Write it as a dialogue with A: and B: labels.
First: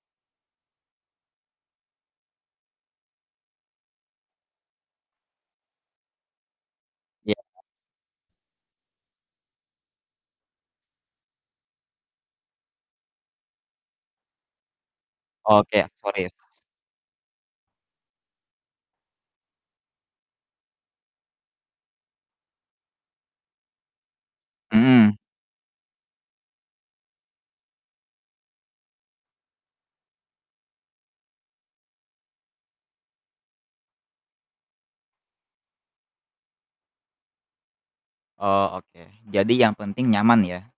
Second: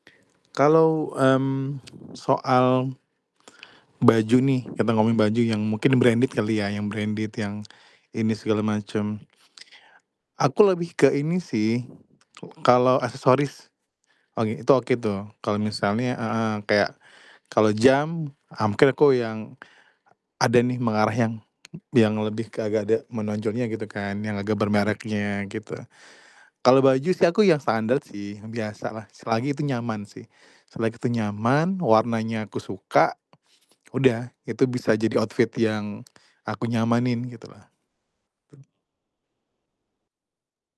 A: Kalau, mmm, soal, baju nih, kita ngomongin baju yang mungkin branded kali ya, yang branded
B: Iya.
A: yang ini segala macem aku lebih ke ini sih, kalau aksesoris, oh itu oke tuh kalau
B: Oke
A: misalnya heeh,
B: aksesoris.
A: kayak, kalau jam hampir aku yang ada nih mengarah yang yang lebih ke agak ada menonjolnya gitu kan, yang agak
B: Mmm.
A: bermerknya gitu. Kalau baju sih aku yang standard sih, yang biasa lah. Selagi itu nyaman sih. Selagi itu nyaman, warnanya aku suka, udah itu bisa jadi outfit yang aku nyamanin gitu lah.
B: Oh oke, jadi yang penting nyaman ya?